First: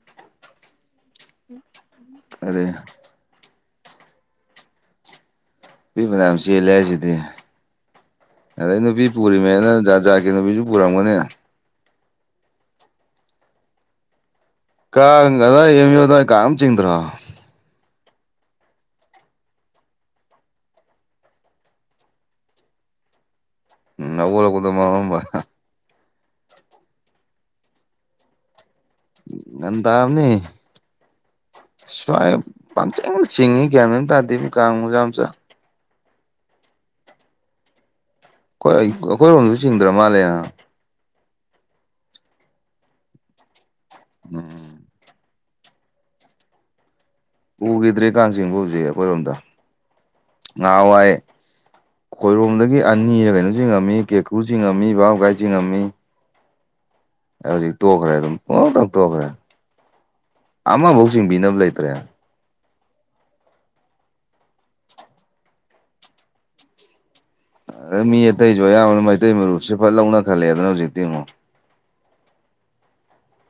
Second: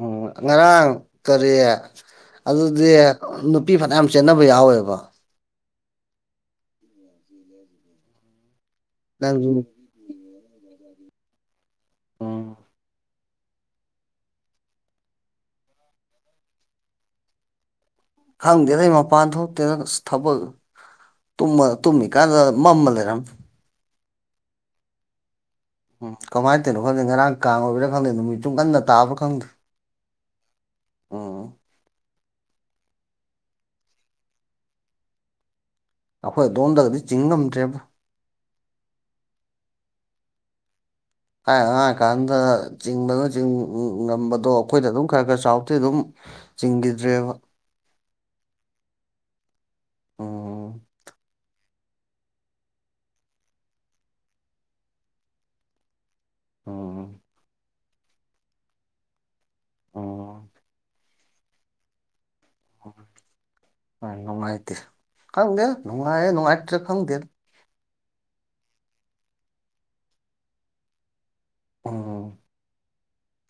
ꯎꯝ ꯉꯔꯥꯡ ꯀꯔꯤ ꯑꯔꯦ ꯑꯗꯨꯗꯤ ꯅꯨꯄꯤ ꯐꯅꯌꯥꯝ ꯆꯦꯟꯅꯕ ꯌꯥꯍꯧꯋꯦꯕ꯫ ꯅꯨꯄꯤ ꯐꯅꯌꯥꯝ ꯆꯦꯜꯂꯦ ꯍꯥꯏꯁꯤꯗꯤ ꯑꯗꯩ ꯅꯨꯄꯤ ꯅꯪꯁꯨ ꯄꯨꯔꯤꯃꯦꯅ ꯖꯥꯠ ꯖꯥꯠꯀꯤ ꯅꯨꯄꯤꯖꯨ ꯄꯨꯔꯝꯒꯅꯤ꯫ ꯎꯝ꯫ ꯀꯥꯡꯒ ꯑꯗꯨꯋꯥꯗ ꯑꯦꯝ ꯌꯨ ꯑꯗꯨꯋꯥꯏ ꯀꯥꯡꯒ ꯑꯝ ꯆꯤꯡꯗ꯭ꯔꯣ꯫ ꯈꯪꯗꯦꯗ ꯑꯩ ꯃꯄꯥꯟ ꯊꯣꯛꯇꯦꯗ ꯑꯁ ꯊꯕꯛ ꯇꯨꯝꯃ ꯇꯨꯝꯃꯤꯀꯥꯟꯗ ꯃꯝꯃ ꯂꯩꯔꯝꯃꯦ꯫ ꯎꯝ ꯈꯧꯒꯠꯂꯛꯄꯗ ꯃꯝꯃꯝꯕ꯫ ꯎꯝ ꯀꯃꯥꯏ ꯇꯩꯅꯣ ꯈꯪꯗꯦ ꯉꯔꯥꯡ ꯀꯥꯡ ꯑꯣꯏꯕꯩꯔꯥ ꯈꯪꯗꯦ ꯅꯨꯃꯤꯠꯆꯨ ꯉꯟꯅ ꯇꯥꯕꯥ ꯈꯪꯗꯦ꯫ ꯉꯟ ꯇꯥꯔꯝꯅꯤ꯫ ꯎꯝ ꯁ꯭ꯋꯥꯏ ꯄꯪꯆꯤꯡꯗ ꯆꯤꯡꯉꯤ ꯒꯌꯥꯟ ꯑꯝ ꯇꯥꯗꯦ ꯀꯥꯡ ꯃꯆꯥ ꯃꯆꯥ꯫ ꯑꯩꯈꯣꯏ ꯑꯗꯣꯝꯗꯒꯗꯤ ꯆꯤꯡ ꯉꯝꯗ꯭ꯔꯦꯕꯣ꯫ ꯑꯥꯈꯣꯏ ꯑꯩ ꯑꯩꯈꯣꯏꯔꯣꯝꯗꯁꯨ ꯆꯤꯡꯗ꯭ꯔ ꯃꯥꯜꯂꯦꯍꯥ꯫ ꯊꯥꯏꯅ ꯑꯥꯉꯥꯡ ꯑꯣꯏꯔꯤ ꯀꯥꯟꯗ ꯆꯤꯡꯕꯗ ꯆꯤꯡ ꯉꯝꯕꯗꯣ ꯎꯝ ꯑꯩꯈꯣꯏꯗ ꯑꯗꯨꯝ ꯈꯔ ꯈꯔ ꯆꯥꯎ ꯇꯤ ꯑꯗꯨꯝ ꯆꯤꯡꯈꯤꯗ꯭ꯔꯦꯕ꯫ ꯎꯒꯤꯗ꯭ꯔꯦ ꯀꯥꯡ ꯆꯤꯡꯕꯨ ꯍꯧꯖꯤꯛ ꯑꯩꯈꯣꯏꯔꯣꯝꯗ ꯎꯝ ꯉꯥꯍꯥꯋꯥꯏ ꯈꯣꯏꯔꯣꯝꯗꯒꯤ ꯑꯅꯤꯔ ꯀꯩꯅꯣ ꯆꯤꯡꯉꯝꯃꯤ ꯀꯦꯀꯔꯨ ꯆꯤꯡꯉꯝꯃꯤ ꯕꯥꯕꯣꯟ ꯂꯩꯀꯥꯏ ꯆꯤꯡꯉꯝꯃꯤ꯫ ꯑꯣ꯫ ꯑꯩ ꯍꯧꯖꯤꯛ ꯇꯣꯛꯈ꯭ꯔꯦ ꯑꯗꯨꯝ ꯄꯪꯇꯣꯛ ꯇꯣꯛꯈ꯭ꯔꯦ ꯎꯝ ꯑꯃꯕꯥꯎ ꯆꯤꯡꯕꯤꯅꯕ ꯂꯩꯇ꯭ꯔꯦ꯫ [unintelligible] ꯅꯨꯡꯉꯥꯏꯇꯦ ꯈꯪꯗꯦ ꯅꯨꯡꯉꯥꯏꯔ ꯅꯨꯡꯉꯥꯏꯇ꯭ꯔꯤꯔ ꯈꯪꯗꯦ꯫ ꯑꯗ ꯃꯤ ꯑꯇꯩꯖꯨ ꯑꯌꯥꯝꯕꯅ ꯃꯩꯇꯩ ꯃꯔꯨꯞꯁꯦ ꯐꯅ ꯂꯧꯅ ꯈꯠꯂꯛꯑꯦꯗꯨꯅ ꯍꯧꯖꯤꯛꯇꯤ ꯑꯃꯨꯛ꯫ ꯎꯝ꯫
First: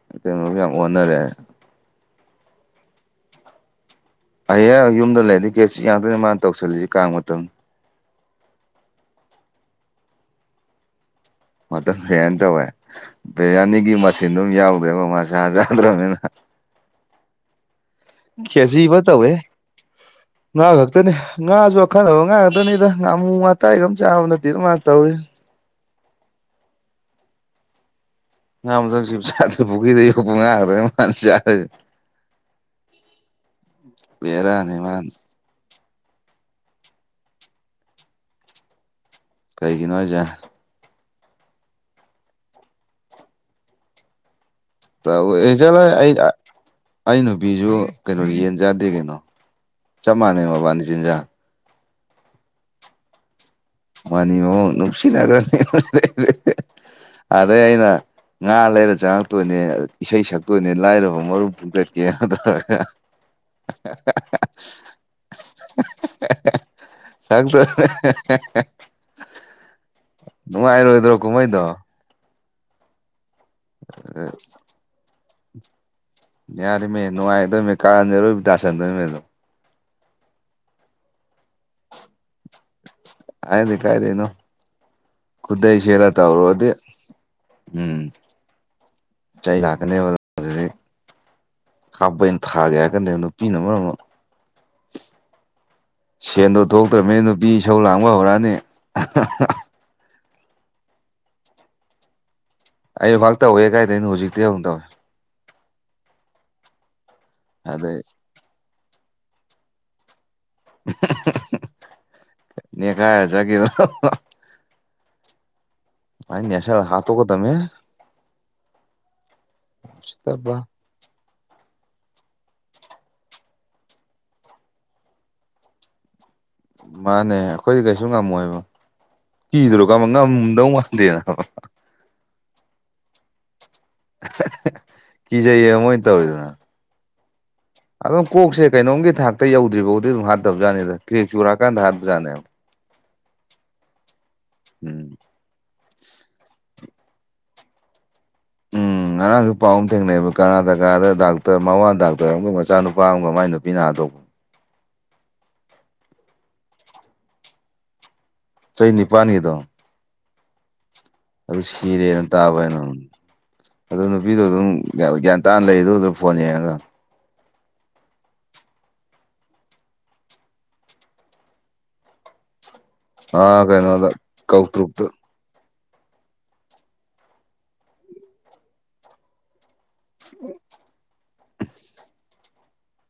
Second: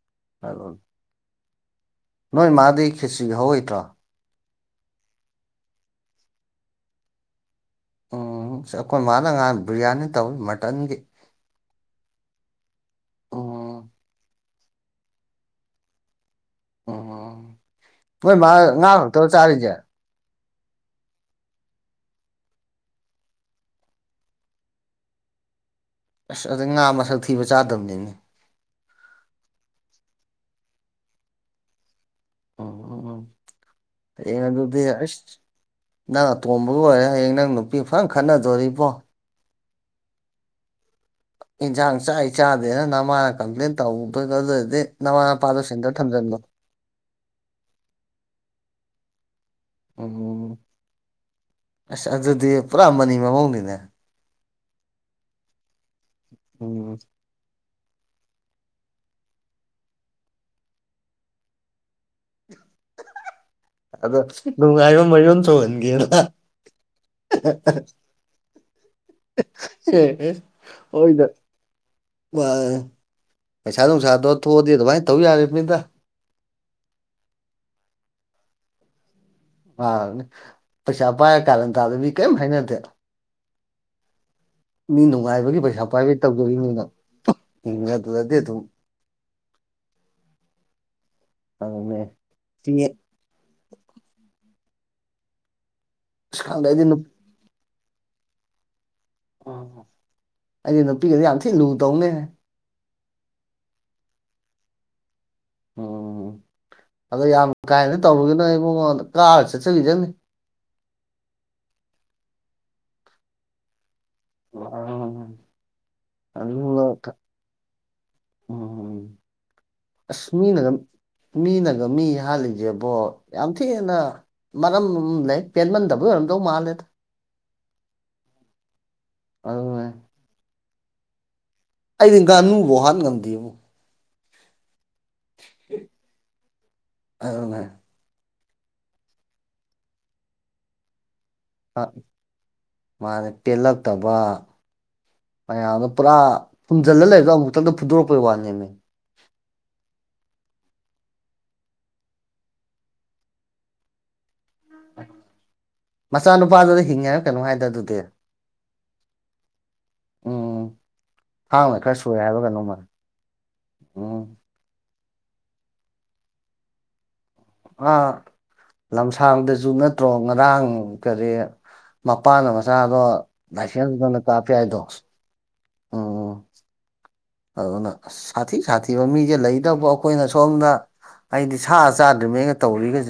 [unintelligible] ꯑꯗꯨ ꯌꯥꯝ ꯑꯣꯟꯅꯔꯦ ꯅꯣꯏ ꯃꯥꯗꯤ ꯈꯦꯠꯆꯤꯒ ꯍꯧꯍꯩꯇ꯭ꯔꯣ ꯍꯩꯌꯦꯡ ꯌꯨꯝꯗ ꯂꯩꯔꯗꯤ ꯈꯦꯠꯁꯤ ꯉꯥꯛꯇꯅꯤ ꯃꯥꯅ ꯇꯧꯁꯜꯂꯤꯁꯤ ꯀꯥꯡ ꯃꯇꯝ ꯎꯝ ꯑꯈꯣꯏ ꯃꯥꯅ ꯉꯍꯥꯟ ꯕ꯭ꯔꯤꯌꯥꯅꯤ ꯇꯧꯋꯤ ꯃꯔꯇꯟꯒꯤ ꯃꯇꯟ ꯐꯔꯦꯌꯥꯟ ꯇꯧꯋꯦ ꯎꯝ ꯕꯔꯦꯌꯥꯅꯤꯒꯤ ꯃꯁꯤꯟꯗꯨꯝ ꯌꯥꯎꯗ꯭ꯔꯦꯕ ꯃꯥꯁꯥ ꯆꯥꯗ꯭ꯔꯅꯤꯅ ꯎꯝ ꯅꯣꯏ ꯃꯥ ꯉꯥ ꯈꯦꯆꯤꯕ ꯈꯛꯇꯔꯣ ꯇꯧꯋꯦ ꯆꯥꯔꯤꯁꯦ ꯉꯥ ꯈꯛꯇꯅꯤ ꯉꯥꯁꯨ ꯑꯈꯟꯅꯕ ꯉꯥ ꯈꯥꯛꯛꯇꯅꯤꯗ ꯉꯥꯃꯨ ꯉꯇꯥꯏꯒ ꯑꯝ ꯆꯥꯕ ꯅꯠꯇꯦ ꯃꯥꯅ ꯇꯧꯔꯤ ꯑꯁ ꯑꯗꯩ ꯉꯥ ꯃꯁꯛ ꯊꯤꯕ ꯆꯥꯗꯕꯅꯦꯃꯦ [unintelligible] ꯎꯝ ꯎꯝ ꯎꯝ ꯍꯌꯦꯡ ꯕꯦꯔꯅꯤ ꯑꯗꯨꯗꯤ ꯃꯥ ꯑꯩꯁ ꯅꯪ ꯑꯇꯣꯝꯕ ꯑꯣꯏꯔꯦ ꯍꯌꯦꯡ ꯅꯪ ꯅꯨꯄꯤ ꯐꯔꯪ ꯈꯠꯅꯗꯣꯔꯤꯕꯣ ꯀꯩꯒꯤꯅꯣ ꯍꯥꯏꯁꯦ ꯏꯟꯁꯥꯡ ꯆꯥꯏ ꯆꯥꯗꯦꯅ ꯅꯃꯥꯅ ꯀꯝꯄ꯭ꯂꯦꯟ ꯇꯧꯕꯗꯅꯦ ꯇꯧꯌꯦ ꯑꯩꯆꯠꯂꯣꯏ ꯑꯩ ꯑꯩ ꯅꯨꯄꯤꯖꯨ ꯀꯩꯅꯣ ꯌꯦꯟ ꯆꯥꯗꯦ ꯀꯩꯅꯣ ꯆꯞ ꯃꯥꯟꯅꯩ ꯎꯝ ꯃꯕꯥꯅꯤ ꯆꯤꯟꯖꯥꯛ ꯑꯁ ꯑꯗꯨꯗꯤ ꯄꯨꯔꯥ ꯃꯅꯤ ꯃꯃꯧꯅꯤꯅꯦ ꯃꯥꯅꯤ ꯃꯃꯧ ꯅꯨꯡꯁꯤꯅꯈ꯭ꯔꯅꯤ ꯎꯝ ꯑꯗꯩ ꯑꯩꯅ ꯉꯥ ꯂꯩꯔ ꯆꯪꯉꯛꯇꯣꯏꯅꯦ ꯏꯁꯩ ꯁꯛꯇꯣꯏꯅꯦ ꯂꯥꯏꯔꯕ ꯃꯔꯨ ꯐꯨꯛꯇꯠꯀꯦ ꯇꯧꯔꯒ ꯑꯗꯣ ꯅꯨꯡꯉꯥꯏꯕ ꯃꯌꯨꯝ ꯁꯣꯡꯍꯟꯒꯦꯅ ꯁꯛ [unintelligible] ꯅꯨꯡꯉꯥꯏꯔꯣꯏꯗ꯭ꯔꯣ ꯀꯨꯝꯍꯩꯗꯣ ꯃꯥꯅꯤ ꯄꯩꯁꯥ ꯅꯨꯡꯁꯥꯗꯣ ꯊꯣꯛꯑꯗꯤ ꯑꯗꯨꯃꯥꯏ ꯇꯧ ꯌꯥꯔꯤꯝꯅꯤꯗ ꯌꯥꯔꯤꯝꯃꯦ ꯅꯨꯡꯉꯥꯏꯗꯣꯏꯃꯦ ꯀꯥꯟꯅꯔꯨꯞ ꯗꯁꯟꯗꯣꯏꯃꯦ ꯗꯨꯝ ꯃꯥꯟꯅꯦ ꯄꯩꯁꯥ ꯄꯥꯏꯔ ꯀꯥꯔꯟ ꯇꯥꯕꯗꯤ ꯀꯌꯤꯝ ꯍꯥꯏꯅꯗꯦ ꯍꯥꯏꯗꯦ ꯀꯥꯏꯗꯩꯅꯣ ꯃꯤ ꯅꯨꯡꯉꯥꯏꯕꯒꯤ ꯈꯨꯗꯩ ꯄꯩꯁꯥ ꯁꯦꯠꯂ ꯄꯥꯏꯕꯩ ꯇꯧꯔꯨꯔꯗꯤ ꯇꯧꯖꯔꯤꯅꯤꯅ ꯎꯝ ꯑꯗꯨꯗꯗꯤ ꯑꯗꯨꯝ ꯆꯩ ꯂꯥꯛꯀꯅꯦꯕ ꯑꯗꯨꯅꯦ ꯈꯥꯕꯩꯅ ꯊꯥꯒꯦ ꯍꯥꯏꯔꯛꯀꯅꯤ ꯅꯨꯄꯤꯅ ꯃꯔꯣꯝ ꯑꯃ ꯑꯁ ꯁꯦꯟꯗꯣ ꯈꯪꯗꯦ ꯑꯩꯗꯤ ꯊꯣꯛꯇ꯭ꯔꯝꯅꯤ ꯅꯨꯄꯤ ꯏꯁꯧ ꯂꯥꯡꯕ ꯍꯧꯔꯛꯑꯅꯤ ꯑꯩꯗꯤ ꯅꯨꯄꯤꯒꯗꯤ ꯌꯥꯝ ꯊꯤ ꯂꯨ ꯇꯧꯅꯦ ꯑꯩꯁꯨꯐꯥꯛ ꯇꯧꯋꯦ ꯀꯥꯏꯗꯩꯅꯣ ꯍꯧꯖꯤꯛꯇꯩ ꯍꯧꯅ ꯇꯧꯋꯦ ꯎꯝ ꯑꯗꯣ ꯌꯥꯝ ꯀꯥꯏꯅ ꯑꯗꯩ ꯇꯧꯔꯨꯒꯤ ꯅꯣꯍꯦ ꯏꯕꯨꯉꯣꯟ ꯀꯥꯔ ꯆꯠꯆꯒꯤꯖꯅꯤ ꯅꯦꯈꯥꯏꯔ ꯆꯠꯒꯤꯗꯅꯕ ꯑ ꯃꯥꯏ ꯅꯦꯁꯜꯂ ꯑꯗꯨꯒ ꯍꯥꯠꯇꯣꯛꯀꯗꯝꯅꯦ ꯎꯝ ꯑꯁ ꯃꯤ ꯎꯁꯤꯠꯇꯕ ꯅꯒꯝ ꯃꯤꯅꯒ ꯃꯤ ꯍꯥꯜꯂꯤꯖꯦꯕꯣ ꯌꯥꯝ ꯊꯤꯅ ꯃꯔꯝꯃꯝ ꯂꯩ ꯄꯦꯟꯃꯟꯗꯕꯩ ꯑꯣꯏꯔꯝꯗꯧ ꯃꯥꯜꯂꯦꯗ ꯃꯥꯅꯦ ꯑꯩꯈꯣꯏꯗꯤ ꯀꯩꯁꯨ ꯉꯝꯃꯣꯏꯕ ꯑꯗꯨꯅꯦ ꯀꯤꯗꯨꯔꯣ ꯀꯝꯕ ꯉꯝꯗꯧ ꯃꯥꯟꯗꯦ ꯅꯕ ꯑꯩꯗꯤ ꯉꯥꯅꯨꯕꯧ ꯍꯥꯠ ꯉꯝꯗꯦꯕ ꯀꯤꯖꯩꯌꯦ ꯃꯣꯏ ꯇꯧꯔꯤ ꯗꯣꯅ ꯑꯗꯨꯅꯦ ꯑꯗꯨꯝ ꯀꯣꯛꯁꯦ ꯀꯩꯅꯣꯝꯒꯤ ꯊꯥꯛꯇ ꯌꯧꯗ꯭ꯔꯤꯕꯥꯎꯗꯤ ꯑꯗꯨꯝ ꯍꯥꯠꯇꯕꯖꯥꯠꯅꯤꯗ ꯀꯔꯦꯛ ꯆꯨꯔꯑꯀꯥꯟꯗ ꯍꯥꯠꯄꯖꯥꯠꯅꯦꯕ ꯃꯥꯅꯦ ꯄꯦꯜꯂꯛꯇꯕ ꯎꯝ ꯃꯌꯥꯝꯗꯣ ꯄꯨꯔꯥ ꯐꯨꯝꯖꯤꯜꯂ ꯂꯩꯕꯗꯣ ꯑꯃꯨꯛꯇꯪꯗ ꯐꯨꯗꯣꯔꯛꯄꯩ ꯋꯥꯅꯦꯕ ꯎꯝ ꯉꯔꯥꯡꯁꯨ ꯄꯥꯎ ꯑꯃ ꯊꯦꯡꯅꯩꯑꯕ ꯀꯔꯅꯥꯇꯀꯥꯗ ꯗꯥꯛꯇꯔ ꯃꯋꯥ ꯗꯥꯛꯇꯔ ꯑꯃꯒ ꯃꯆꯥꯅꯨꯄꯥ ꯑꯃꯒ ꯃꯥꯏ ꯅꯨꯄꯤꯅ ꯍꯥꯠꯗꯣꯛ ꯃꯆꯥꯅꯨꯄꯥꯗꯨꯗ ꯍꯤꯡꯉꯦ ꯍꯥꯏꯕ ꯀꯩꯅꯣꯝ ꯍꯥꯏꯗ ꯑꯗꯨꯗꯤ ꯆꯍꯤ ꯅꯤꯄꯥꯟꯒꯤꯗꯣ ꯎꯝ ꯑꯗꯨ ꯊꯥꯡꯅ ꯈꯔ ꯁꯣꯏ ꯁꯤꯔꯦꯅ ꯍꯥꯏꯕ ꯇꯥꯕ ꯀꯩꯅꯣꯝꯃ ꯍꯥꯏꯅ ꯑꯣ ꯎꯝ ꯅꯨꯄꯤꯗꯣ ꯑꯗꯨꯝ ꯒ꯭ꯌꯥꯟ ꯇꯥꯅ ꯂꯩꯔꯤꯗꯨꯗ ꯐꯣꯟ ꯌꯦꯡꯉꯒ ꯂꯝꯁꯥꯡꯗꯁꯨ ꯅꯠꯇ꯭ꯔꯣ ꯉꯔꯥꯡ ꯀꯔꯤ ꯃꯄꯥꯥꯟꯅ ꯃꯆꯥꯗꯣ ꯑꯥ ꯀꯩꯅꯣꯗ ꯂꯥꯏꯁꯦꯟꯁꯗꯨꯅ ꯀꯥꯞꯄ ꯍꯥꯏꯗꯣ ꯀꯧꯇ꯭ꯔꯨꯛꯇ ꯎꯝ ꯑꯗꯨꯅ ꯁꯥꯊꯤ ꯁꯥꯊꯤꯕ ꯃꯤꯁꯦ ꯂꯩꯇꯕꯨ ꯑꯩꯈꯣꯏꯅ ꯁꯣꯝꯗ ꯑꯩꯗꯤ ꯁꯥ ꯆꯥꯗ꯭ꯅꯦꯒ ꯇꯧꯔꯤꯒꯁꯦ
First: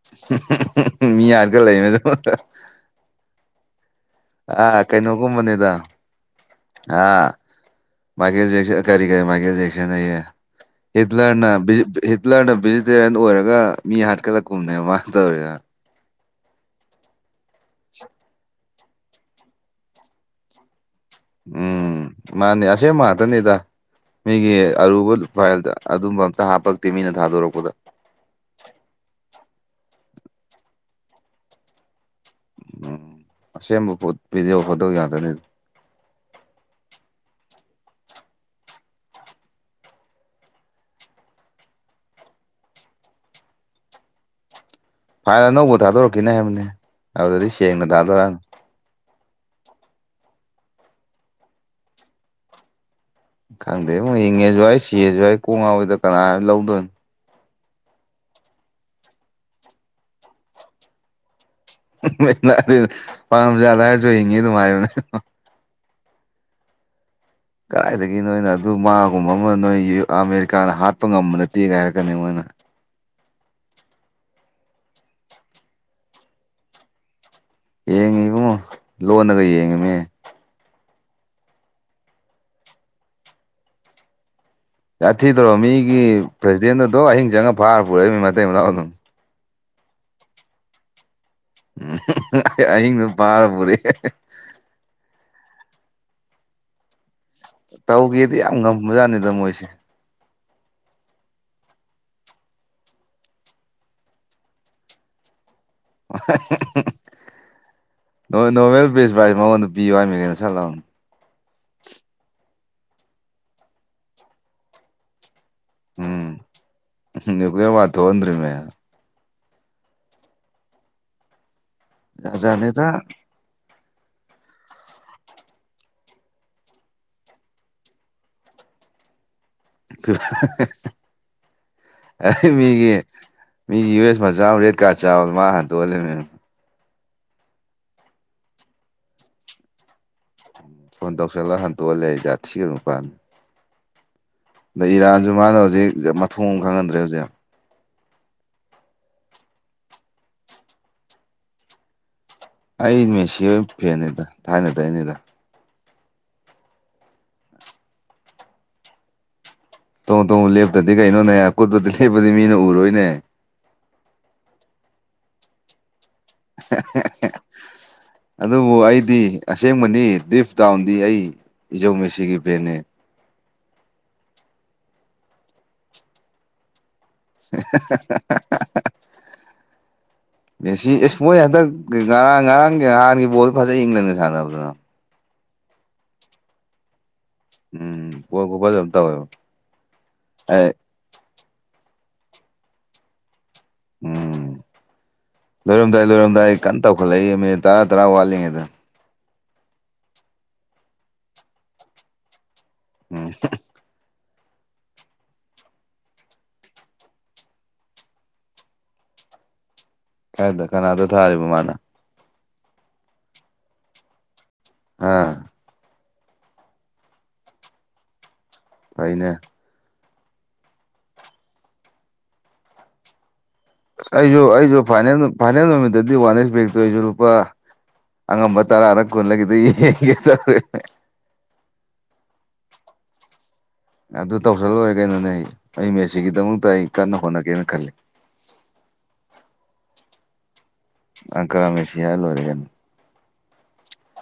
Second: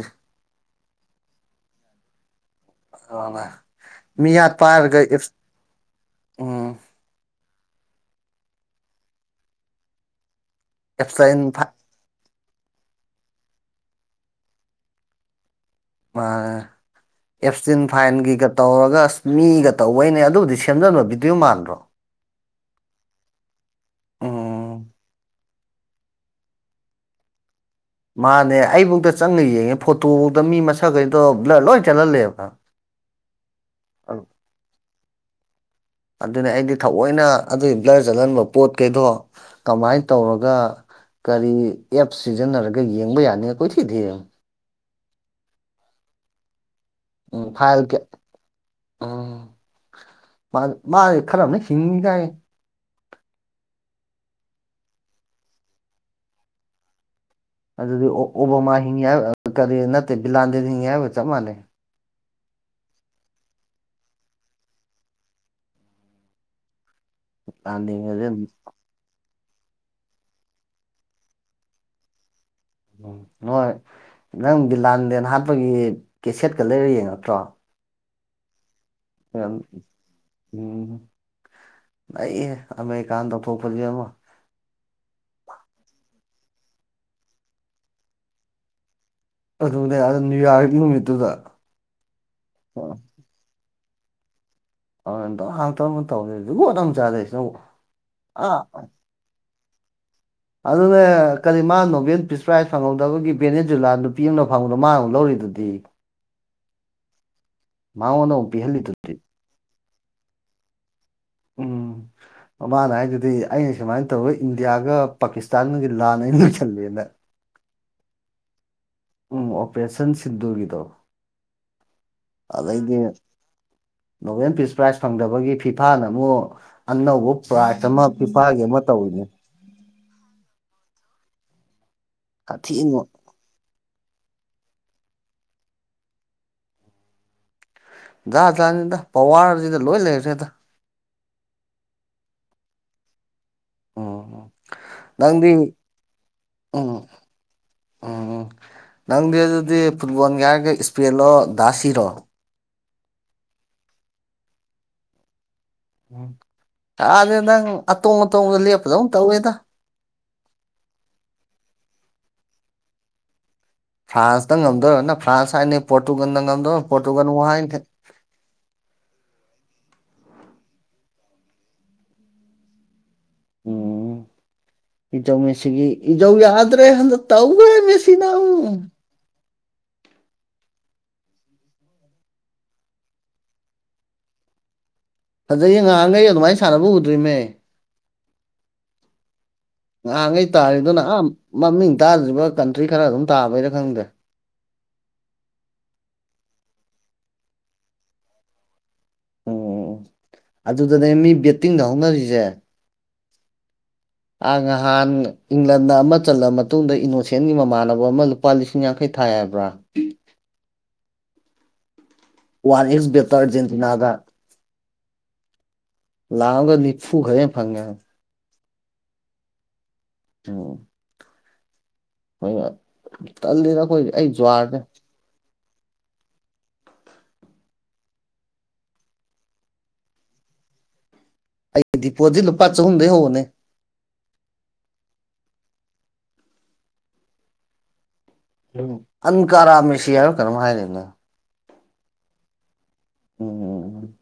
ꯃꯤ ꯌꯥꯔꯒ ꯂꯩ ꯃ [unintelligible] ꯑ ꯃꯤꯌꯥꯠ ꯄꯥꯏꯔꯒꯐ ꯎꯝ ꯍꯥꯥ ꯃꯥꯒꯤꯖꯦꯛꯁꯟ ꯀꯔꯤ ꯀꯔꯤ ꯃꯥꯒꯤꯖꯦꯦꯛꯁꯟꯌꯦ ꯏꯠ ꯑꯦꯞꯁꯇꯥꯏꯟ ꯂꯅ ꯍꯤꯠꯂꯔꯅ ꯚꯦꯖꯤꯇꯦꯔꯤꯌꯟ ꯑꯣꯏꯔꯒ ꯃꯤ ꯍꯥꯠꯀꯠꯂꯛꯄꯨꯝꯕꯅꯦꯕ ꯃꯥꯅ ꯇꯧꯔꯤꯗ ꯃꯥ ꯑꯦꯞꯁꯇꯤꯟ ꯐꯥꯏꯟꯒꯤꯒ ꯇꯧꯔꯒ ꯑꯁ ꯃꯤꯒ ꯇꯧꯕꯩꯅꯦ ꯑꯗꯨꯕꯨꯗꯤ ꯁꯦꯝꯖꯅꯕ ꯕꯤꯗꯤꯑꯣ ꯃꯥꯟꯗ꯭ꯔꯣ ꯃꯥꯅꯤ ꯑꯁꯤꯁꯦ ꯃꯥꯇꯅꯤꯗꯥ ꯃꯤꯒꯤ ꯎꯝ ꯑꯔꯨꯕ ꯐꯥꯏꯜꯗ ꯑꯗꯨꯝꯕ ꯑꯝꯇ ꯍꯥꯞꯄꯛꯇꯦ ꯃꯤꯅ ꯊꯥꯗꯣꯔꯛꯄꯗ ꯃꯥꯅꯦ ꯑꯩꯕꯨꯧꯗ ꯆꯪꯉ ꯌꯦꯡꯉꯦ ꯐꯣꯇꯣꯐꯧꯗ ꯃꯤ ꯃꯁꯛꯈꯩꯗꯣ ꯂꯣꯏ ꯆꯜꯍꯜꯂꯦꯕ ꯎꯝ ꯑꯁꯦꯡꯕ ꯄꯣꯠ ꯚꯤꯗꯤꯑꯣ ꯐꯣꯠꯇꯧ ꯌꯥꯗꯣꯏꯅꯤ ꯑꯗꯨꯅ ꯑꯩꯗꯤ ꯊꯑꯣꯏꯅ ꯑꯗꯨꯒꯤ ꯕ꯭ꯂꯔ ꯆꯠꯍꯟꯕ ꯄꯣꯠꯈꯩꯗꯣ ꯀꯃꯥꯏꯅ ꯇꯧꯔꯒ ꯀꯔꯤ ꯑꯦꯞ ꯁꯤꯖꯤꯟꯅꯔꯒ ꯌꯦꯡꯕ ꯌꯥꯅꯤ ꯀꯣꯏꯊꯤꯗꯤ ꯐꯥꯏꯜ ꯑꯅꯧꯕ ꯊꯥꯗꯣꯔꯛꯈꯤꯅꯦ ꯍꯥꯏꯕꯅꯦ ꯎꯝ ꯐꯥꯏꯜ ꯀꯌꯥ ꯎꯝ ꯃꯥ ꯃꯥ ꯈꯅ ꯍꯤꯡꯉꯤꯒꯥꯏ ꯈꯪꯗꯦ ꯑꯃꯨꯛ ꯍꯤꯡꯉꯦꯁꯨ ꯑꯩ ꯁꯤꯔꯁꯨ ꯑꯩ ꯀꯣꯡ ꯉꯥꯎꯋꯏꯗ ꯀꯅꯥ ꯂꯧꯗꯣꯏꯅꯣ ꯑꯗꯨꯗꯤ ꯑꯣꯕꯣꯃꯥ ꯍꯤꯡꯉꯦ ꯍꯥꯏꯕ ꯀꯔꯤ ꯅꯠꯇꯦ ꯕꯤꯂꯥꯟꯗ ꯍꯤꯡꯉꯦ ꯍꯥꯏꯕꯞ ꯃꯥꯟꯅꯩ ꯄꯥꯝꯁꯨ ꯑꯗꯏꯔꯁꯨ ꯍꯤꯡꯉꯤ ꯑꯗꯨꯝ ꯍꯥꯏꯕꯅꯦ ꯀꯗꯥꯏꯗꯒꯤ ꯂꯥꯟꯗꯦꯟꯒꯁꯦ ꯅꯣꯏꯅ ꯑꯗꯨ ꯃꯥꯒꯨꯝꯕ ꯑꯃ ꯅꯣꯏ ꯑꯃꯦꯔꯤꯀꯥꯅ ꯍꯥꯠꯄ ꯉꯝꯕ ꯅꯠꯇꯦꯒꯥꯏ ꯍꯥꯏꯔꯛꯀꯅꯤ ꯃꯣꯏꯅ ꯎꯝ ꯅꯣꯏ ꯅꯪꯗꯤ ꯂꯥꯟꯗꯦꯟ ꯍꯥꯠꯄꯒꯤ ꯀꯦꯁꯦꯠꯀ ꯂꯩꯔ ꯌꯦꯡ ꯅꯠꯇ꯭ꯔꯣ ꯌꯦꯉ ꯏꯕꯣ ꯎꯝ ꯑꯩꯍꯦ ꯑꯃꯦꯀꯥꯟ ꯇꯧꯊꯣꯛꯄꯁꯤ ꯑꯃ ꯊꯤꯗꯧꯔꯣ ꯃꯤꯒꯤ ꯄ꯭ꯔꯁꯤꯗꯦꯟ ꯑꯗꯣ ꯑꯍꯤꯡ ꯆꯪꯉꯒ ꯐꯥꯔ ꯄꯨꯔꯛꯏꯅꯤ ꯃꯇꯩ ꯃꯅꯥꯎ ꯑꯗꯨꯝ ꯑꯗꯨꯅꯦ ꯑ ꯅ꯭ꯌꯨꯌꯥꯔꯛ ꯅꯨꯃꯤꯠꯇꯨꯗ ꯎꯝ ꯑꯍꯤꯡꯗꯨꯣ ꯄꯥꯔ ꯄꯨꯔꯦ [inaudible] ꯇꯧꯒꯦꯗꯤ ꯌꯥꯝ ꯑꯥ ꯉꯝꯕꯖꯥꯠꯅꯤꯗ ꯃꯣꯏꯁꯦ ꯑꯗꯨꯅ ꯀꯔꯤ ꯃꯥ ꯅꯣꯕꯦꯜ ꯐꯤꯁ ꯄ꯭ꯔꯥꯏꯖ ꯐꯪꯍꯧꯗꯕꯒꯤ ꯕꯦꯅꯤꯖꯨꯂꯥ ꯅꯨꯄꯤ ꯑꯃꯅ ꯐꯪꯍꯧꯗꯕ ꯃꯥ ꯑꯃꯛ ꯂꯧꯔꯤꯗꯨꯗꯤ ꯃꯉꯣꯟꯗ ꯑꯃꯨꯛ ꯅꯣꯔꯃꯦꯜ ꯄꯤꯍꯜꯂꯤꯗꯨꯗꯤ ꯐꯦꯖ ꯄ꯭ꯔꯥꯏꯖ ꯃꯉꯣꯟꯗ ꯄꯤꯌꯨ ꯍꯥꯏꯏ ꯃ ꯀꯩꯅꯣ ꯁꯠꯂꯅꯤ ꯎꯝ ꯃꯃꯥꯅ ꯍꯥꯏꯗꯨꯗꯤ ꯑꯩꯅ ꯁꯨꯃꯥꯏꯅ ꯇꯧꯔ ꯏꯟꯗꯤꯌꯥꯒ ꯄꯥꯀꯤꯁꯇꯥꯟꯒꯤ ꯂꯥꯟ ꯑꯩꯅꯣꯏꯁꯜꯂꯦꯅ ꯀꯦꯕ ꯇꯣꯟ꯭ꯔꯔꯤꯃꯦ ꯎꯝ ꯑꯣꯄꯔꯦꯁꯟ ꯁꯤꯟꯗꯨꯒꯤꯗꯣ ꯖꯥꯠ ꯖꯥꯠꯅꯤꯗ ꯑꯗꯩꯗꯤ ꯅꯣꯕꯦꯜ ꯐꯤꯁ ꯄ꯭ꯔꯥꯏꯖ ꯐꯪꯗꯕꯒꯤ ꯐꯤꯐꯥꯅ ꯑꯃꯨꯛ ꯑꯅꯧꯕ ꯄ꯭ꯔꯥꯠ ꯑꯃ ꯄꯤꯄꯥꯥꯒꯦ ꯑꯃ ꯇꯧꯅꯦ ꯑꯩ ꯃꯤꯒꯤ ꯁꯥꯊꯤꯅ ꯃꯤꯒꯤ ꯌꯨ ꯑꯦꯁ ꯃꯆꯥ ꯔꯦꯠ ꯀꯥꯔꯠ ꯆꯥꯎꯔ ꯃꯥ ꯍꯟꯗꯣꯛꯍꯜꯂꯤꯕꯃꯤꯅ ꯥ ꯇꯥꯅꯤꯗ ꯄꯋꯥꯔꯁꯤꯗ ꯂꯣꯏ ꯂꯩꯔ꯭ꯔꯦꯗ ꯐꯣꯟ ꯇꯧꯁꯤꯜꯂꯒ ꯍꯟꯗꯣꯛꯑꯂ ꯂꯩ ꯑꯩ ꯥ ꯊꯤꯒꯤ ꯅꯨꯄꯥꯥꯟꯅꯤ ꯑꯣ ꯑꯗ ꯏꯔꯥꯟꯁꯨ ꯃꯥꯅ ꯍꯧꯖꯤꯛ ꯃꯊꯣꯡ ꯎꯝ ꯈꯪꯍꯟꯗ꯭ꯔꯦ ꯍꯧꯖꯤꯛ ꯎꯝ ꯅꯪꯗꯤ ꯑꯗꯨꯗꯤ ꯐꯨꯠꯕꯣꯜ ꯍꯥꯏꯔꯒ ꯏꯁꯄꯔꯤꯜꯂꯣ ꯗꯥ ꯁꯤꯔꯣ ꯑꯩ ꯃꯦꯁꯤ ꯐꯦꯟꯅꯤꯗ ꯊꯥꯏꯅꯗꯣꯏꯅꯤꯗ ꯎꯝ ꯌꯥꯗꯦ ꯅꯪ ꯑꯇꯣꯡ ꯑꯇꯣꯡꯕꯗ ꯂꯦꯞꯄꯗꯧ ꯇꯧꯋꯦꯗ ꯇꯣꯡꯉꯨ ꯇꯣꯡꯉꯣ ꯂꯦꯞꯇꯗꯤ ꯀꯩꯅꯣꯅꯦ ꯑꯀꯨꯠꯄꯗꯤ ꯂꯦꯞꯄꯗꯤ ꯃꯤꯅ ꯎꯔꯣꯏꯅꯦ ꯐ꯭ꯔꯥꯟꯁꯇ ꯉꯝꯗꯧꯔꯅ ꯐ꯭ꯔꯥꯟꯁ ꯍꯥꯏꯅ ꯄꯣꯔꯇꯨꯒꯜꯗ ꯉꯝꯗꯧꯔ ꯄꯣꯔꯇꯨꯒꯜ ꯑꯃꯨꯛ ꯍꯥꯏ ꯑꯗꯨꯕꯨ ꯑꯩꯗꯤ ꯑꯁꯦꯡꯕꯅꯤ ꯗꯤꯞ ꯗꯥꯎꯟꯗꯤ ꯑꯩ ꯏꯖꯧ ꯃꯦꯁꯤꯒꯤ ꯕꯦꯟꯅꯦ ꯎꯝ ꯏꯖꯧ ꯃꯦꯁꯤꯒꯤ ꯏꯖꯧ ꯌꯥꯗ꯭ꯔꯦ ꯍꯟꯗꯛ ꯇꯧꯈ꯭ꯔꯦ ꯃꯦꯁꯤꯅ ꯑꯃꯨꯛ [unintelligible] ꯃꯦꯁꯤ ꯑꯦꯁ ꯃꯣꯏ ꯍꯟꯗꯛ ꯉꯔꯥꯡ ꯉꯔꯥꯡꯒꯤ ꯅꯥꯟꯒꯤ ꯕꯣꯜ ꯐꯖꯩ ꯏꯪꯂꯟꯒ ꯁꯥꯟꯅꯕꯗꯨꯅ ꯐꯖꯩꯌꯦ ꯉꯔꯍꯥꯡꯒꯩ ꯑꯗꯨꯃꯥꯏꯅ ꯁꯥꯟꯅꯕ ꯎꯗ꯭ꯔꯤꯃꯦ ꯎꯝ ꯕꯣꯜ ꯒꯨꯒꯜ ꯑꯝ ꯇꯧꯑꯦꯕ ꯉꯍꯥꯟꯈꯩ ꯇꯥꯔꯤꯗꯨꯅ ꯑ ꯃꯃꯤꯡ ꯇꯥꯗ꯭ꯔꯤꯕ ꯀꯟꯇ꯭ꯔꯤ ꯈꯔ ꯑꯗꯨꯝ ꯇꯥꯕꯩꯩꯔ ꯈꯪꯗ ꯎꯝ ꯂꯣꯏꯔꯝꯗꯥꯏ ꯂꯣꯏꯔꯝꯗꯥꯏ ꯀꯟꯅ ꯇꯧꯈꯠꯂꯛꯏ ꯃꯤꯅꯤꯠ ꯇꯔꯥ ꯇꯔꯥ ꯋꯥꯠꯂꯤꯉꯩꯗ ꯑꯣ ꯑꯣ ꯑꯗꯨꯗꯅꯦ ꯃꯤ ꯕꯦꯠꯇꯤꯡꯗ ꯍꯧꯅꯔꯤꯁꯦ ꯎꯝ ꯍꯨꯝ ꯑ ꯉꯍꯥꯟ ꯏꯪꯂꯟꯗ ꯑꯃ ꯆꯜꯂ ꯃꯇꯨꯡꯗ ꯏꯅꯣꯁꯦꯟꯒꯤ ꯃꯃꯥꯟꯅꯕ ꯑꯃ ꯂꯨꯄꯥ ꯂꯤꯁꯤꯡ ꯌꯥꯡꯈꯩ ꯊꯥꯏ ꯍꯥꯢꯕ꯭ꯔꯥ ꯀꯥꯢꯗ ꯀꯅꯥꯗ ꯊꯥꯔꯤꯕ ꯃꯥꯅ ꯋꯥꯟ ꯑꯦꯛꯁ ꯕꯦꯇꯔ ꯇꯔ ꯖꯦꯟꯇꯤꯅꯥꯗ ꯑ ꯂꯥꯛꯑꯝꯒ ꯅꯤꯐꯨ ꯈꯔꯥꯍꯦꯟ ꯐꯪꯉꯦꯕꯟ ꯐꯩꯅꯦ ꯎꯝ ꯍ ꯇꯜꯂꯤꯗ ꯑꯩꯈꯣꯏ ꯑꯩ ꯑꯩꯁꯨ ꯑꯩꯁꯨ ꯖ꯭ꯋꯥꯔꯅꯦ ꯐꯥꯏꯅꯦꯜ ꯐꯥꯏꯅꯦꯜ ꯅꯨꯃꯤꯠꯗꯤ ꯋꯥꯟ ꯑꯦꯁ ꯕꯦꯛꯇ ꯑꯩꯁꯨ ꯂꯨꯄꯥ ꯑꯉꯝꯕ ꯇꯔꯥꯔ ꯀꯨꯟꯂ ꯈꯤꯠꯇ ꯌꯦꯡ ꯇꯧ ꯑꯩ ꯗꯤꯄꯣꯖꯤ ꯂꯨꯄꯥ ꯆꯍꯨꯝꯗꯩ ꯍꯧꯕꯅꯦ ꯑꯗꯨ ꯇꯧꯁꯜ ꯂꯣꯏꯔꯦ ꯀꯩꯅꯣꯅꯦ ꯑꯩ ꯃꯦꯁꯤꯒꯤꯗꯃꯛꯇ ꯑꯩ ꯀꯟꯅ ꯍꯣꯠꯅꯒꯦꯅ ꯈꯜꯂꯤ ꯑꯟꯀꯥꯔꯥ ꯃꯦꯁꯤ ꯍꯥꯏꯕ ꯀꯩꯅꯣꯝ ꯍꯥꯏꯗꯥꯢꯅꯦ ꯑꯪꯀꯔꯥ ꯃꯦꯁꯤꯌ ꯍꯥꯢꯔ ꯂꯣꯔꯦ ꯀꯩꯅꯣ ꯎꯝ ꯎꯝ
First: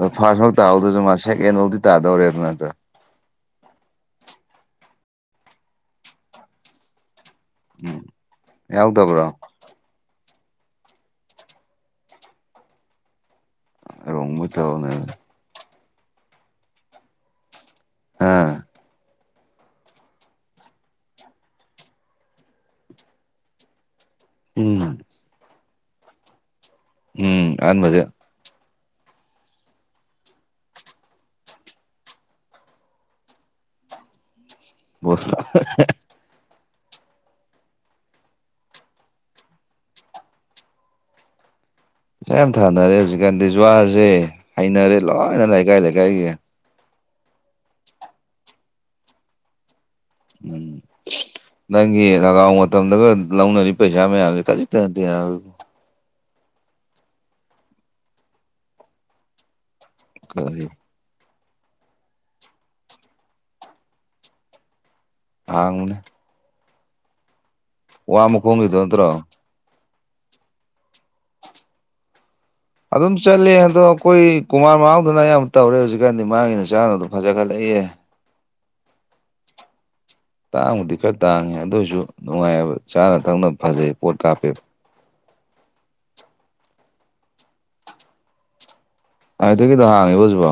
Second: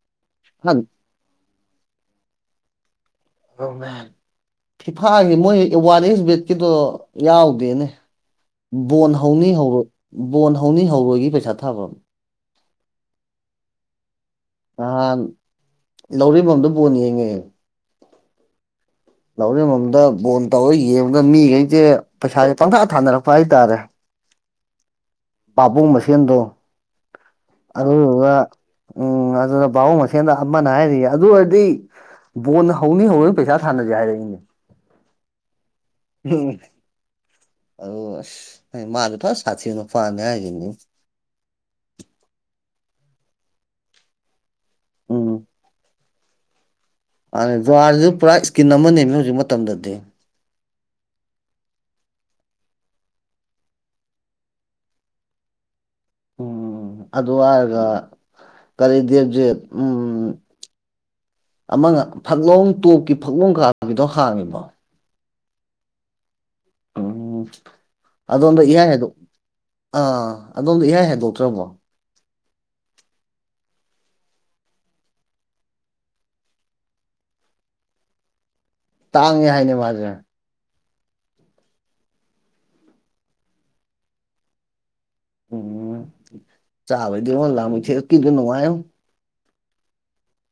ꯗꯣ ꯐꯥꯔꯠꯐꯥꯎ ꯇꯥꯍꯧꯗꯁꯨ ꯃꯥ ꯁꯦꯀꯦꯟꯐꯥꯎꯗꯤ ꯇꯥꯗꯧꯔꯦ ꯑꯗꯣ ꯐꯤꯐꯥꯒꯤ ꯃꯣꯏ ꯋꯥꯟ ꯑꯦꯁ ꯕꯦꯠꯀꯤꯗꯣ ꯌꯥꯎ ꯗꯦꯅꯦ ꯎꯝ ꯕꯣꯟ ꯌꯥꯎꯗꯕ꯭ꯔꯣ ꯍꯧꯅꯤ ꯍꯧꯔꯣꯏ ꯕꯣꯟ ꯍꯧꯅꯤ ꯍꯧꯔꯣꯏꯒꯤ ꯄꯩꯁꯥ ꯊꯥꯕꯝ ꯑꯥꯔꯣꯡ ꯃꯨꯠ ꯅꯍꯥꯟ ꯂꯧꯔꯦꯝꯕꯝꯗ ꯕꯣꯜꯟ ꯌꯦꯡꯉꯦ ꯑꯥ ꯂꯧꯔꯦꯝꯕꯝꯗ ꯕꯣꯜ ꯇꯧꯔꯒ ꯌꯦꯡꯕꯗ ꯃꯤꯈꯩꯁꯦ ꯄꯩꯁꯥꯁꯦ ꯄꯪꯊꯥ ꯊꯥꯅꯔꯛꯄ ꯍꯥꯏꯇꯥꯔꯦ ꯎꯝ ꯄꯥꯕꯨꯡ ꯃꯁꯦꯟꯗꯣ ꯎꯝ ꯑꯍꯥꯟꯕꯁꯦ ꯑꯗꯨꯗꯨꯒ ꯎꯝ ꯑꯗꯨꯅ ꯄꯥꯕꯨꯡ ꯃꯁꯦꯜꯗ ꯑꯃꯅ ꯍꯥꯏꯔꯤꯌꯦ ꯑꯗꯨ ꯑꯣꯏꯔꯗꯤ ꯕꯣꯟ ꯍꯧꯅꯤ ꯍꯧꯔꯣꯢ ꯄꯩꯁꯥ ꯊꯥꯅꯁꯦ ꯍꯥꯏꯔꯛꯏꯅꯦ ꯕꯣꯜꯁ ꯎꯝ ꯑꯗꯨꯒ ꯑꯁ ꯃꯥꯗꯤ ꯐ ꯁꯥꯊꯤꯕ ꯅꯨꯄꯥꯅꯦ ꯍꯥꯏꯁꯤꯅꯤ ꯄꯥ ꯌꯥꯝ ꯊꯥꯅꯔꯦ ꯍꯧꯖꯤꯛꯀꯥꯟꯗꯤ ꯖꯨꯋꯥꯔꯁꯦ ꯍꯩꯅꯔꯦ ꯎꯝ ꯂꯣꯏꯅ ꯂꯩꯀꯥꯏ ꯂꯩꯀꯥꯏꯒꯤ ꯃꯥꯅꯤ ꯖꯥꯔꯁꯤꯁꯨ ꯄꯨꯔꯥ ꯏꯁꯀꯤꯟ ꯑꯃꯅꯦꯕ ꯍꯧꯖꯤꯛ ꯃꯇꯝꯗꯗꯤ ꯎꯝ ꯅꯪꯒꯤ ꯅꯒꯥꯎ ꯃꯇꯝꯗꯒ ꯂꯧꯅꯔꯤꯕ ꯄꯩꯁꯥ ꯃꯌꯥꯝꯁꯦ ꯈꯖꯤꯛꯇꯠꯇꯦꯅ ꯎꯝ ꯑꯗꯨ ꯍꯥꯏꯔꯒ ꯀꯔꯤ ꯗꯦꯞꯖꯤꯠ ꯀꯔꯤ ꯑꯃꯒ ꯐꯛꯂꯣꯡ ꯇꯣꯞꯀꯤ ꯐꯛꯂꯣꯡ ꯀꯥꯕꯤꯗꯣ ꯍꯥꯡꯉꯤꯕꯣ ꯍꯥꯡꯕꯅꯦ ꯎꯝ ꯋꯥ ꯑꯗꯣꯝꯗ ꯃꯈꯣꯡꯒꯤꯗꯣ ꯏꯍꯥꯏ ꯍꯥꯏꯗꯣꯛ ꯅꯠꯇ꯭ꯔꯣ ꯑꯥ ꯑꯗꯣꯝꯗ ꯏꯍꯥꯏ ꯍꯥꯏꯗꯣꯛꯇ꯭ꯔꯕꯣ ꯑꯗꯨꯝ ꯆꯠꯂꯦ ꯑꯗꯣ ꯑꯩꯈꯣꯏ ꯀꯨꯃꯥꯔ ꯃꯅꯥꯎꯗꯅ ꯌꯥꯝ ꯇꯧꯔꯦ ꯍꯧꯖꯤꯛꯀꯥꯟꯗꯤ ꯃꯥꯒꯤꯅ ꯆꯥꯅꯕꯗꯣ ꯐꯖꯈꯠꯂꯛꯏꯌꯦ ꯇꯥꯡꯉꯦ ꯍꯥꯏꯅꯦ ꯃꯥꯖꯦ ꯇꯥꯡꯕꯨꯗꯤ ꯈꯔ ꯇꯥꯡꯉꯦ ꯑꯗꯨ ꯑꯣꯏꯔꯁꯨ ꯅꯨꯡꯉꯥꯏꯑꯕ ꯆꯥꯅ ꯊꯛꯅꯕ ꯐꯖꯩ ꯄꯣꯠ ꯀꯥꯞꯄꯦꯕ ꯎꯝ ꯆꯥꯕꯗꯤ ꯋꯥ ꯂ ꯊ ꯀꯗꯨ ꯅꯨꯡꯉꯥꯏꯉꯣ ꯑꯗꯨꯒꯤꯗ ꯍꯥꯡꯉꯦꯕ ꯍꯧꯖꯤꯕꯣ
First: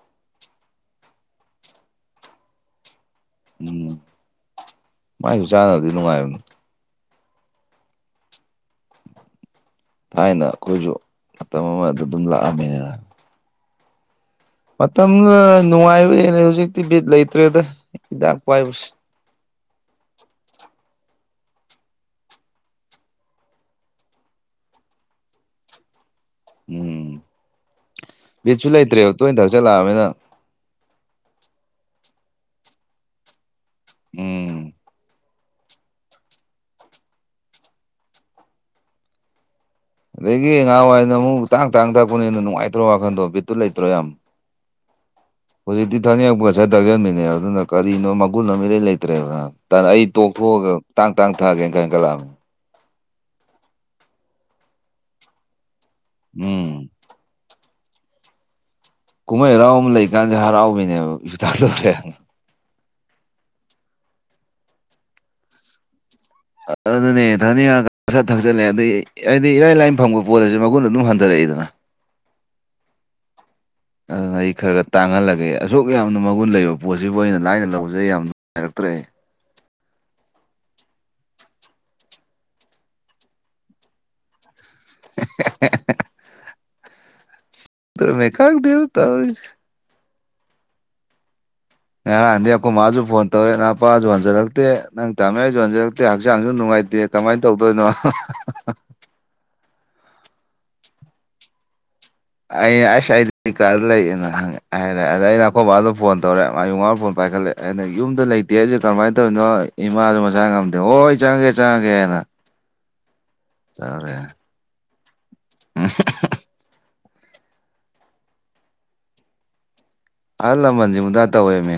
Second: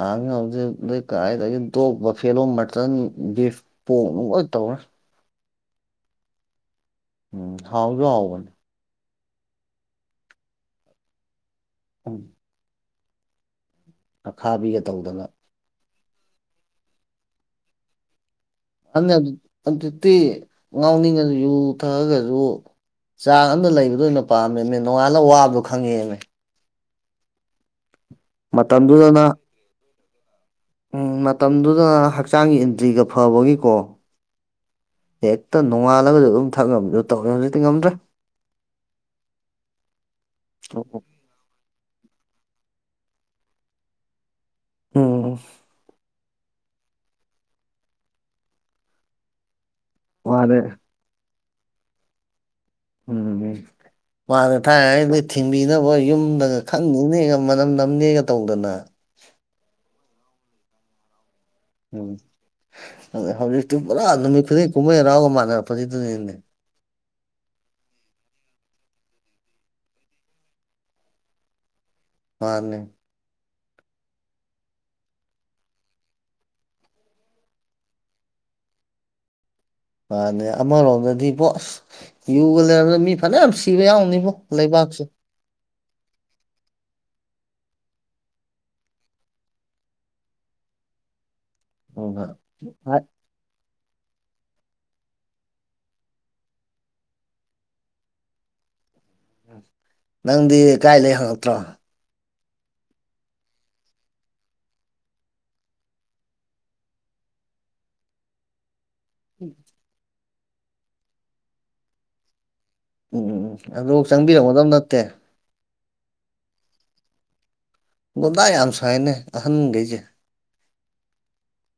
ꯍꯥꯡꯅ ꯍꯧꯖꯤꯛ ꯑꯗꯩ ꯀꯗꯥꯥꯏꯗꯒꯤ ꯇꯣꯛꯄ ꯐꯦꯂꯣꯝ ꯃꯇꯟ ꯒꯤꯐ ꯎꯝ ꯄꯣꯛ ꯅꯨꯡꯒ ꯇꯧꯔꯦ ꯃꯥꯏꯁꯨ ꯆꯥꯅꯕꯗꯤ ꯅꯨꯡꯉꯥꯏꯕꯅꯤ ꯍꯥꯎꯖꯨ ꯍꯥꯎꯕꯅꯦ ꯊꯥꯏꯅ ꯑꯩꯈꯣꯏꯁꯨ ꯃꯇꯝ ꯑꯃꯗ ꯎꯝ ꯑꯗꯨꯝ ꯂꯥꯛꯑꯝꯃꯦꯅ ꯑ ꯈꯥꯕꯤ ꯃꯇꯝꯗꯨꯅ ꯅꯨꯡꯉꯥꯏꯕ ꯍꯦꯟꯂꯤ ꯍꯧꯖꯤꯛꯇꯤ ꯕꯤꯠ ꯂꯩꯇ꯭ꯔꯦꯗ ꯍꯤꯗꯥꯛ ꯄꯥꯏꯕꯁꯦ ꯑ ꯑꯗꯨꯛꯇꯤ ꯉꯥꯎꯅꯤꯡꯉꯁꯨ ꯌꯨ ꯊꯛꯑꯒꯁꯨ ꯆꯥꯡ ꯑꯃꯗ ꯂꯩꯕꯗꯣ ꯑꯣꯏꯅ ꯄꯥꯝꯃꯦꯅꯦ ꯅꯣꯡꯉꯥꯂ ꯋꯥꯕꯗꯣ ꯈꯪꯉꯦꯃꯦ ꯎꯝ ꯕꯤꯠꯁꯨ ꯂꯩꯇ꯭ꯔꯦꯕ ꯃꯇꯝꯗꯨꯗꯅ ꯇꯣꯏꯅ ꯊꯛꯆꯜꯂꯛꯑꯕꯅꯤꯅ ꯎꯝ ꯃꯇꯝꯗꯨꯗ ꯍꯛꯆꯥꯡꯒꯤ ꯑꯦꯟꯇ꯭ꯔꯤꯒ ꯐꯕꯒꯤꯀꯣ ꯎꯝ ꯍꯦꯛꯇ ꯅꯣꯡꯉꯥꯂꯁꯨ ꯑꯗꯨꯝ ꯊꯛꯉꯝꯃꯤꯗ ꯇꯧꯔꯦ ꯍꯧꯖꯤꯛꯇꯤ ꯉꯝꯗ꯭ꯔꯦ ꯑꯗꯒꯤ ꯉꯍꯥꯟꯋꯥꯏꯅ ꯑꯃꯨꯛ ꯇꯥꯡ ꯇꯥꯡ ꯊꯛꯄꯅꯤꯅ ꯅꯨꯡꯉꯥꯏꯇ꯭ꯔꯣ ꯋꯥꯈꯟꯗꯣ ꯕꯤꯠꯇꯨ ꯂꯩꯇ꯭ꯔꯣ ꯌꯥꯝ ꯎꯝ ꯍꯧꯖꯤꯛꯇꯤ ꯊꯛꯅꯤꯡꯉꯛꯄꯒ ꯁꯠ ꯊꯛꯆꯤꯟꯕꯤꯅꯦꯕ ꯑꯗꯨꯅ ꯀꯔꯤꯅꯣ ꯃꯒꯨꯟ ꯑꯃ ꯏꯔꯩ ꯂꯩꯇ꯭ꯔꯦꯕꯅ ꯑꯩ ꯃꯥꯅꯦ ꯇꯣꯛꯊꯣꯛꯑꯒ ꯇꯥꯡ ꯇꯥꯡ ꯊꯛꯑꯒꯦꯅ ꯈꯟꯀꯠꯂꯛꯑꯕꯅꯤ ꯎꯝ ꯎꯝ ꯃꯥꯅ ꯊꯥꯏ ꯍꯥꯏꯗꯤ ꯊꯤꯟꯕꯤꯅꯕ ꯌꯨꯝꯗꯒ ꯊꯛ ꯎꯝ ꯅ ꯅꯅꯦꯒ ꯃꯅꯝ ꯅꯝꯃꯦꯒ ꯇꯧꯗꯅ ꯀꯨꯝꯍꯩ ꯍꯔꯥꯎꯕ ꯑꯃ ꯂꯩꯀꯥꯟꯗ ꯍꯔꯥꯎꯕꯤꯅꯦꯕ ꯊꯛꯇꯔ꯭ꯦ ꯑ ꯍꯧꯖꯤꯛꯇꯤ ꯄꯨꯔꯥ ꯅꯨꯃꯤꯠ ꯈꯨꯗꯤꯡ ꯀꯨꯝꯍꯩ ꯍꯔꯥꯎꯒ ꯃꯥꯟꯅꯔꯛꯄꯒꯤꯗꯨꯅꯤꯅꯦ ꯑꯗꯨꯅꯦ ꯊꯛꯅꯤꯡꯉꯒ ꯈ ꯊꯛꯆꯜꯂꯦ ꯑꯗꯨ ꯍꯥꯏꯗꯤ ꯏꯔꯥꯏ ꯂꯥꯏꯅ ꯐꯪꯕ ꯄꯣꯠ ꯑꯁꯤ ꯃꯒꯨꯟ ꯑꯗꯨꯝ ꯍꯟꯊꯔꯛꯏꯗꯅ ꯃꯥꯅꯦ ꯑꯗꯨꯅ ꯑꯩ ꯈꯔ ꯈꯔ ꯇꯥꯡꯍꯜꯂꯒꯦ ꯑꯁꯨꯛ ꯌꯥꯝꯅ ꯃꯒꯨꯟ ꯂꯩꯕ ꯄꯣꯠꯁꯤꯕꯨ ꯑꯩꯅ ꯂꯥꯏꯅ ꯂꯧꯖꯩ ꯌꯥꯝ ꯅꯨꯡꯉꯥꯏꯔꯛꯇ꯭ꯔꯦ ꯃꯥꯅꯦ ꯑꯃꯔꯣꯝꯗꯗꯤꯕꯣ ꯑꯁ ꯌꯨꯒ ꯂꯩꯔꯝꯗ ꯃꯤ ꯐꯅ ꯌꯥꯝ ꯁꯤꯕ ꯌꯥꯎꯅꯤꯕꯣ ꯂꯩꯕꯥꯛꯁꯨ ꯑꯗꯨꯅꯦ ꯈꯡꯗꯦꯕꯣ ꯇꯧꯔꯤꯁꯦ ꯉꯔꯥꯡꯗꯤ ꯑꯩꯈꯣꯏ ꯃꯥꯁꯨ ꯐꯣꯟ ꯇꯧꯔꯦ ꯅꯥꯄꯥꯁꯨ ꯍꯟꯖꯜꯂꯛꯇꯦ ꯅꯪ ꯇꯥꯃꯣ ꯌꯥꯏꯁꯨ ꯍꯟꯖꯜꯂꯛꯇꯦ ꯍꯛꯆꯥꯡꯁꯨ ꯅꯨꯡꯉꯥꯏꯇꯦ ꯀꯃꯥꯏꯅ ꯇꯧꯗꯣꯏꯅꯣ [inaudible] ꯅꯪꯗꯤ ꯀꯥꯏ ꯂꯩ ꯍꯪꯉꯛꯇ꯭ꯔꯣ ꯑꯩ ꯑꯩꯁ ꯑꯥꯏ ꯗꯤ ꯀꯥꯗ ꯂꯩꯌꯦꯅ ꯍꯥꯏꯔꯦ ꯑꯗ ꯑꯩꯅ ꯑꯩꯈꯣꯏꯕꯥꯗ ꯐꯣꯟ ꯇꯧꯔꯦ ꯃꯥꯌꯨ ꯉꯥꯎꯅ ꯐꯣꯟ ꯄꯥꯏꯈꯠꯂꯦ ꯑꯩꯅ ꯌꯨꯝꯗ ꯂꯩꯇꯦ ꯍꯥꯏꯁꯦ ꯀꯃꯥꯏꯅ ꯇꯧꯔꯤꯅꯣ ꯏꯃꯥꯁꯨ ꯃꯆꯥ ꯉꯝꯗꯦ ꯍꯣ ꯍꯣꯏ ꯆꯪꯉꯒꯦ ꯆꯪꯉꯒꯦꯅ ꯎꯝ ꯎꯝ ꯎꯝ ꯑꯗꯨꯕꯧ ꯆꯪꯕꯤꯔꯝꯒꯗꯕ ꯅꯠꯇꯦ ꯎꯝ ꯒꯨꯟꯗꯥ ꯌꯥꯝ ꯁꯥꯏꯅꯦ ꯑꯍꯟꯈꯩꯁꯦ ꯑꯍꯜ ꯂꯃꯟꯁꯤ ꯒꯨꯟꯗꯥ ꯇꯧꯋꯦꯃꯦ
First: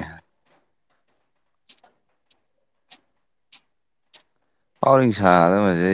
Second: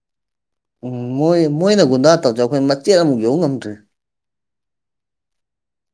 ꯎꯝ ꯃꯣꯏ ꯃꯣꯏꯅ ꯒꯨꯟꯗꯥ ꯇꯧꯁ ꯑꯩꯈꯣꯏ ꯃꯆꯦꯠ ꯑꯃꯨꯛ ꯌꯧꯕ ꯉꯝꯗ꯭ꯔꯦ ꯑꯐꯥꯎ ꯑꯔꯤꯟ ꯁꯥꯗꯅ ꯃꯁꯩꯗ